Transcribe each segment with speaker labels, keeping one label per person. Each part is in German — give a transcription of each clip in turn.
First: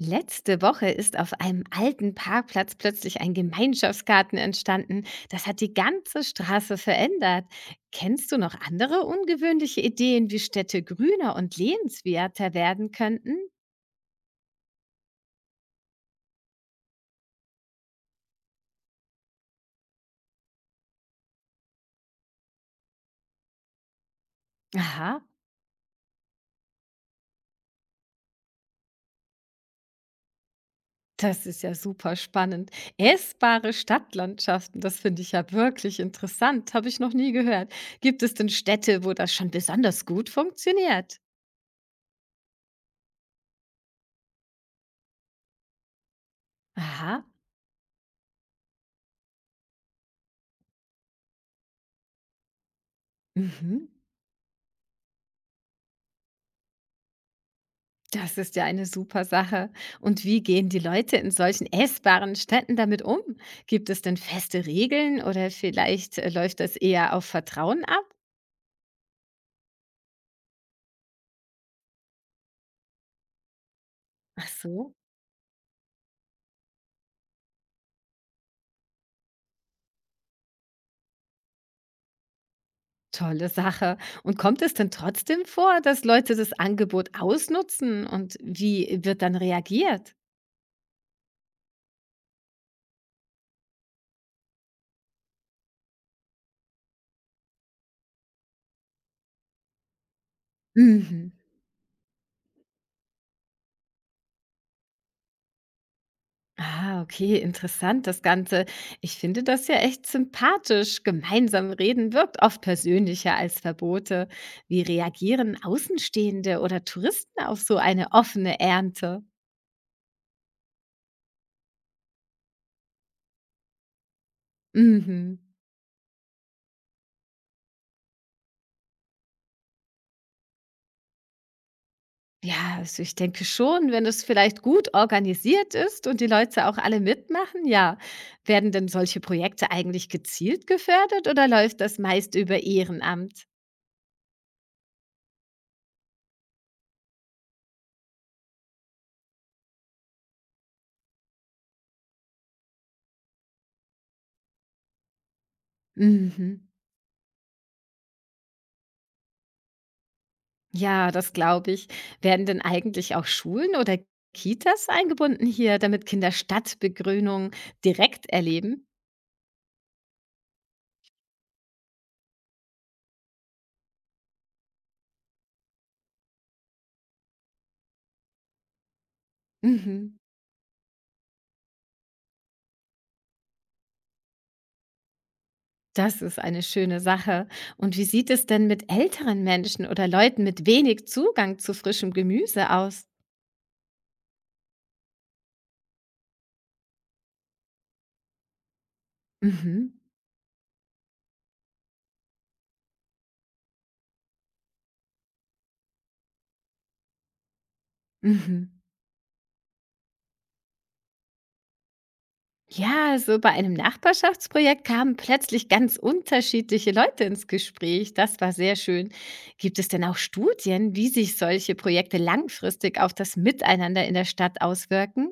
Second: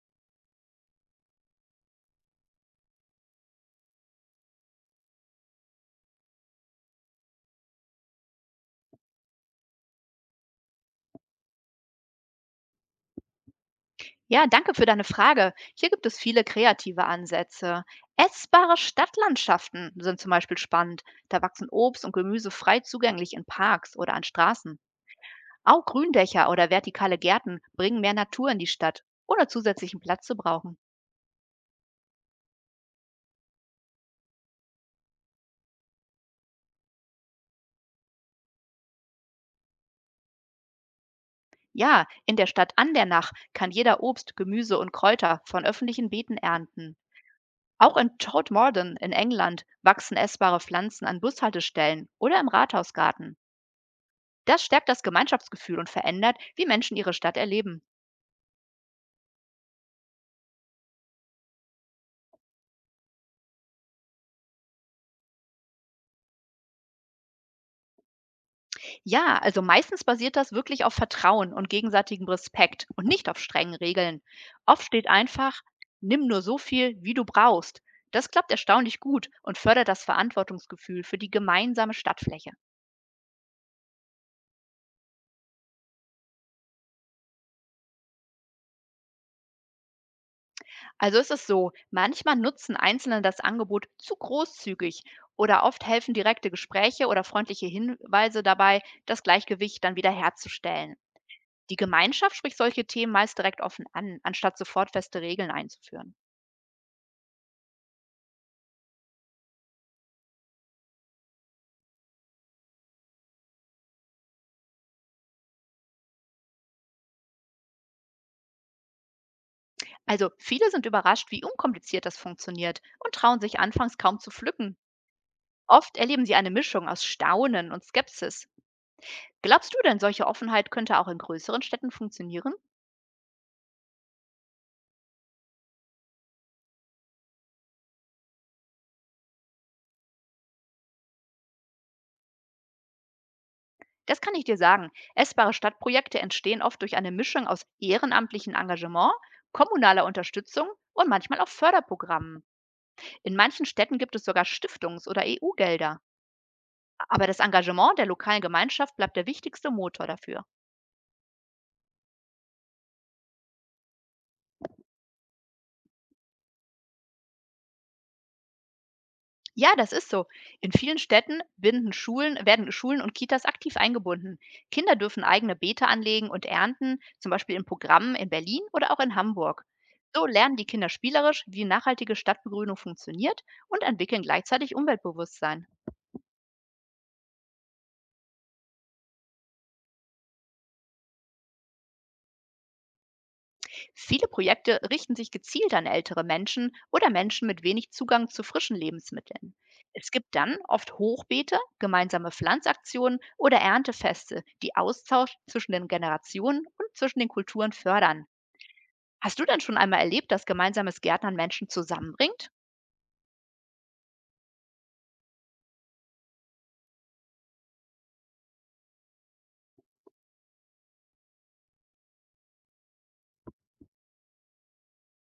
Speaker 1: Letzte Woche ist auf einem alten Parkplatz plötzlich ein Gemeinschaftsgarten entstanden. Das hat die ganze Straße verändert. Kennst du noch andere ungewöhnliche Ideen, wie Städte grüner und lebenswerter werden könnten?
Speaker 2: Ja, danke für deine Frage. Hier gibt es viele kreative Ansätze. Essbare Stadtlandschaften sind zum Beispiel spannend. Da wachsen Obst und Gemüse frei zugänglich in Parks oder an Straßen.
Speaker 1: Aha,
Speaker 2: Auch Gründächer oder vertikale Gärten bringen mehr Natur in die Stadt, ohne zusätzlichen Platz zu brauchen.
Speaker 1: das ist ja super spannend. Essbare Stadtlandschaften, das finde ich ja wirklich interessant. Habe ich noch nie gehört. Gibt es denn Städte, wo das schon besonders gut funktioniert?
Speaker 2: Ja, in der Stadt an der Nach kann jeder Obst, Gemüse und Kräuter von öffentlichen Beeten ernten.
Speaker 1: Aha.
Speaker 2: Auch in Todmorden in England wachsen essbare Pflanzen an Bushaltestellen oder im Rathausgarten.
Speaker 1: Mhm.
Speaker 2: Das stärkt das Gemeinschaftsgefühl und verändert, wie Menschen ihre Stadt erleben.
Speaker 1: Das ist ja eine super Sache. Und wie gehen die Leute in solchen essbaren Städten damit um? Gibt es denn feste Regeln oder vielleicht läuft das eher auf Vertrauen ab?
Speaker 2: Ja, also meistens basiert das wirklich auf Vertrauen und gegenseitigem Respekt und nicht auf strengen Regeln.
Speaker 1: Ach
Speaker 2: Oft
Speaker 1: so,
Speaker 2: steht einfach, nimm nur so viel, wie du brauchst. Das klappt erstaunlich gut und fördert das Verantwortungsgefühl für die gemeinsame Stadtfläche.
Speaker 1: tolle Sache. Und kommt es denn trotzdem vor, dass Leute das Angebot ausnutzen und wie wird dann reagiert?
Speaker 2: Also ist es so, manchmal nutzen Einzelne das Angebot zu großzügig oder oft helfen direkte Gespräche oder freundliche Hinweise dabei, das Gleichgewicht dann wieder herzustellen.
Speaker 1: Mhm.
Speaker 2: Die Gemeinschaft spricht solche Themen meist direkt offen an, anstatt sofort feste Regeln einzuführen.
Speaker 1: Ah, okay, interessant das Ganze. Ich finde das ja echt sympathisch. Gemeinsam reden wirkt oft persönlicher als Verbote. Wie reagieren Außenstehende oder Touristen auf so eine offene Ernte?
Speaker 2: Also viele sind überrascht, wie unkompliziert das funktioniert und trauen sich anfangs kaum zu pflücken.
Speaker 1: Mhm.
Speaker 2: Oft erleben sie eine Mischung aus Staunen und Skepsis. Glaubst du denn, solche Offenheit könnte auch in größeren Städten funktionieren?
Speaker 1: Ja, also ich denke schon, wenn es vielleicht gut organisiert ist und die Leute auch alle mitmachen, ja. Werden denn solche Projekte eigentlich gezielt gefördert oder läuft das meist über Ehrenamt?
Speaker 2: Das kann ich dir sagen. Essbare Stadtprojekte entstehen oft durch eine Mischung aus ehrenamtlichem Engagement, kommunaler Unterstützung und manchmal auch Förderprogrammen. In manchen Städten gibt es sogar Stiftungs- oder EU-Gelder.
Speaker 1: Mhm.
Speaker 2: Aber das Engagement der lokalen Gemeinschaft bleibt der wichtigste Motor dafür.
Speaker 1: Ja, das glaube ich. Werden denn eigentlich auch Schulen oder Kitas eingebunden hier, damit Kinder Stadtbegrünung direkt erleben?
Speaker 2: Ja, das ist so. In vielen Städten binden Schulen, werden Schulen und Kitas aktiv eingebunden. Kinder dürfen eigene Beete anlegen und ernten, zum Beispiel in Programmen in Berlin oder auch in Hamburg.
Speaker 1: Mhm.
Speaker 2: So lernen die Kinder spielerisch, wie nachhaltige Stadtbegrünung funktioniert und entwickeln gleichzeitig Umweltbewusstsein.
Speaker 1: Das ist eine schöne Sache. Und wie sieht es denn mit älteren Menschen oder Leuten mit wenig Zugang zu frischem Gemüse aus?
Speaker 2: Viele Projekte richten sich gezielt an ältere Menschen oder Menschen mit wenig Zugang zu frischen Lebensmitteln.
Speaker 1: Mhm.
Speaker 2: Es gibt dann oft Hochbeete, gemeinsame Pflanzaktionen oder Erntefeste, die Austausch zwischen den Generationen und zwischen den Kulturen fördern.
Speaker 1: Mhm.
Speaker 2: Hast du denn schon einmal erlebt, dass gemeinsames Gärtnern Menschen zusammenbringt?
Speaker 1: Ja, so bei einem Nachbarschaftsprojekt kamen plötzlich ganz unterschiedliche Leute ins Gespräch. Das war sehr schön. Gibt es denn auch Studien, wie sich solche Projekte langfristig auf das Miteinander in der Stadt auswirken?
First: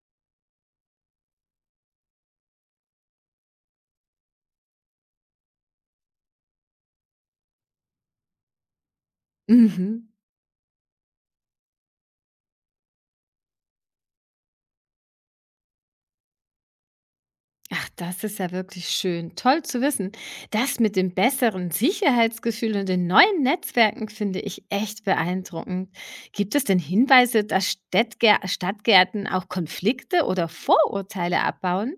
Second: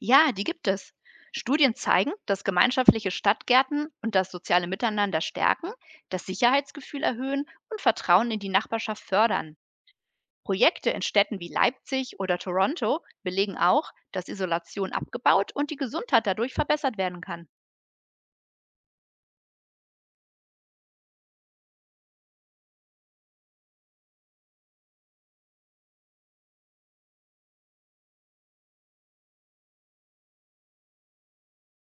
Speaker 2: Ja, die gibt es. Studien zeigen, dass gemeinschaftliche Stadtgärten und das soziale Miteinander stärken, das Sicherheitsgefühl erhöhen und Vertrauen in die Nachbarschaft fördern.
Speaker 1: Mhm.
Speaker 2: Projekte in Städten wie Leipzig oder Toronto belegen auch, dass Isolation abgebaut und die Gesundheit dadurch verbessert werden kann.
Speaker 1: Ach, das ist ja wirklich schön. Toll zu wissen. Das mit dem besseren Sicherheitsgefühl und den neuen Netzwerken finde ich echt beeindruckend. Gibt es denn Hinweise, dass Stadtgärten auch Konflikte oder Vorurteile abbauen?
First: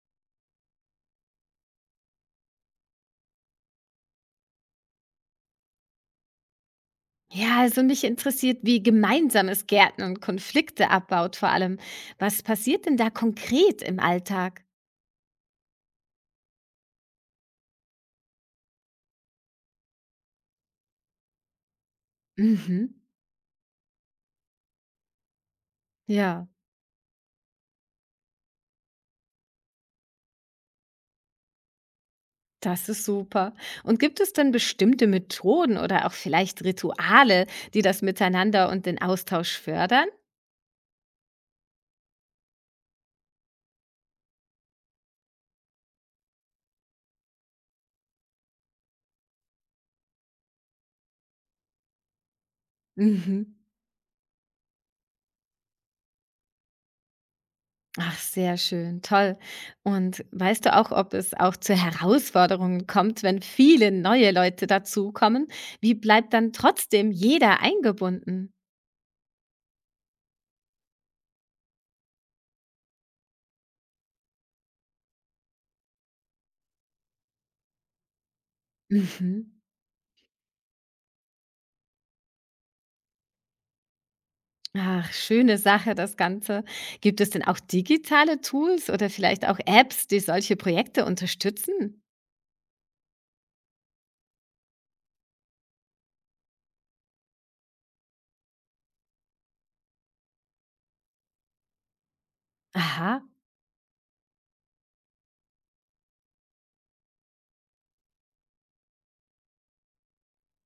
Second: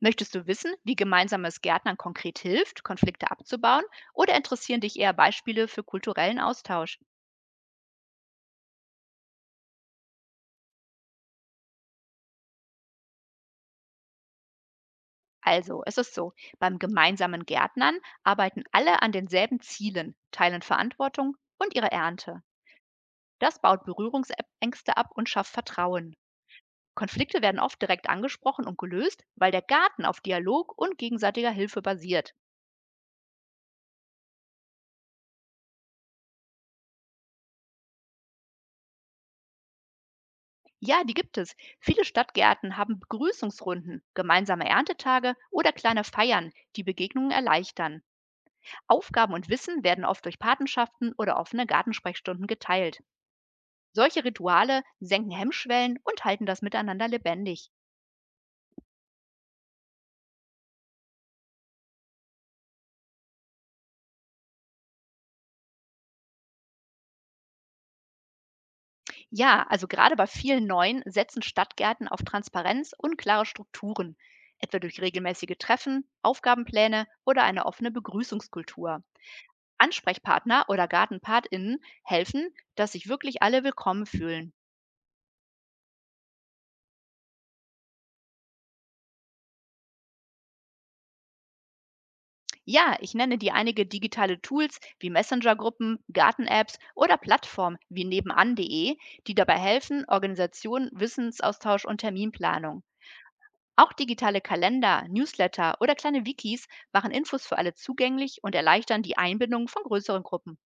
Speaker 2: Möchtest du wissen, wie gemeinsames Gärtnern konkret hilft, Konflikte abzubauen, oder interessieren dich eher Beispiele für kulturellen Austausch?
Speaker 1: Ja, also mich interessiert, wie gemeinsames Gärtnern Konflikte abbaut vor allem. Was passiert denn da konkret im Alltag?
Speaker 2: Also, es ist so, beim gemeinsamen Gärtnern arbeiten alle an denselben Zielen, teilen Verantwortung und ihre Ernte.
Speaker 1: Mhm.
Speaker 2: Das baut Berührungsängste ab und schafft Vertrauen.
Speaker 1: Ja,
Speaker 2: Konflikte werden oft direkt angesprochen und gelöst, weil der Garten auf Dialog und gegenseitiger Hilfe basiert.
Speaker 1: das ist super. Und gibt es denn bestimmte Methoden oder auch vielleicht Rituale, die das Miteinander und den Austausch fördern?
Speaker 2: Ja, die gibt es. Viele Stadtgärten haben Begrüßungsrunden, gemeinsame Erntetage oder kleine Feiern, die Begegnungen erleichtern. Aufgaben und Wissen werden oft durch Patenschaften oder offene Gartensprechstunden geteilt.
Speaker 1: Mhm.
Speaker 2: Solche Rituale senken Hemmschwellen und halten das Miteinander lebendig.
Speaker 1: Ach, sehr schön, toll. Und weißt du auch, ob es auch zu Herausforderungen kommt, wenn viele neue Leute dazukommen? Wie bleibt dann trotzdem jeder eingebunden?
Speaker 2: Ja, also gerade bei vielen neuen setzen Stadtgärten auf Transparenz und klare Strukturen, etwa durch regelmäßige Treffen, Aufgabenpläne oder eine offene Begrüßungskultur.
Speaker 1: Mhm.
Speaker 2: Ansprechpartner oder GartenpatInnen helfen, dass sich wirklich alle willkommen fühlen.
Speaker 1: Ach, schöne Sache das Ganze. Gibt es denn auch digitale Tools oder vielleicht auch Apps, die solche Projekte unterstützen?
Speaker 2: Ja, ich nenne dir einige digitale Tools wie Messenger-Gruppen, Garten-Apps oder Plattformen wie nebenan.de, die dabei helfen, Organisation, Wissensaustausch und Terminplanung.
Speaker 1: Aha,
Speaker 2: Auch digitale Kalender, Newsletter oder kleine Wikis machen Infos für alle zugänglich und erleichtern die Einbindung von größeren Gruppen.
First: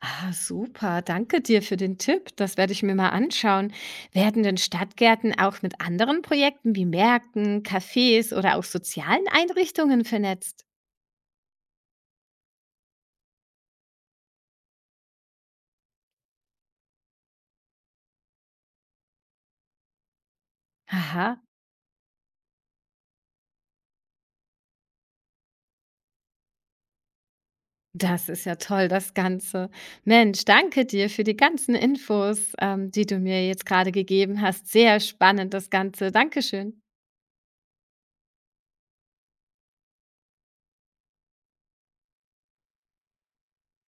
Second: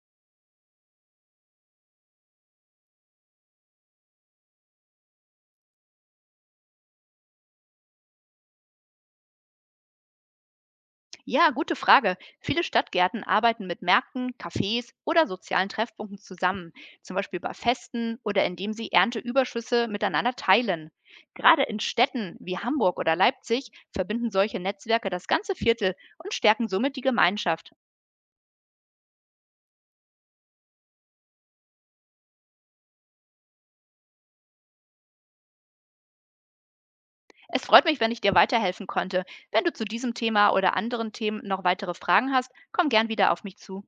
Speaker 1: ah, super. Danke dir für den Tipp. Das werde ich mir mal anschauen. Werden denn Stadtgärten auch mit anderen Projekten wie Märkten, Cafés oder auch sozialen Einrichtungen vernetzt?
Speaker 2: Ja, gute Frage. Viele Stadtgärten arbeiten mit Märkten, Cafés oder sozialen Treffpunkten zusammen, zum Beispiel bei Festen oder indem sie Ernteüberschüsse miteinander teilen.
Speaker 1: Aha,
Speaker 2: Gerade in Städten wie Hamburg oder Leipzig verbinden solche Netzwerke das ganze Viertel und stärken somit die Gemeinschaft.
Speaker 1: das ist ja toll, das Ganze. Mensch, danke dir für die ganzen Infos, die du mir jetzt gerade gegeben hast. Sehr spannend, das Ganze. Dankeschön.
Speaker 2: Es freut mich, wenn ich dir weiterhelfen konnte. Wenn du zu diesem Thema oder anderen Themen noch weitere Fragen hast, komm gern wieder auf mich zu.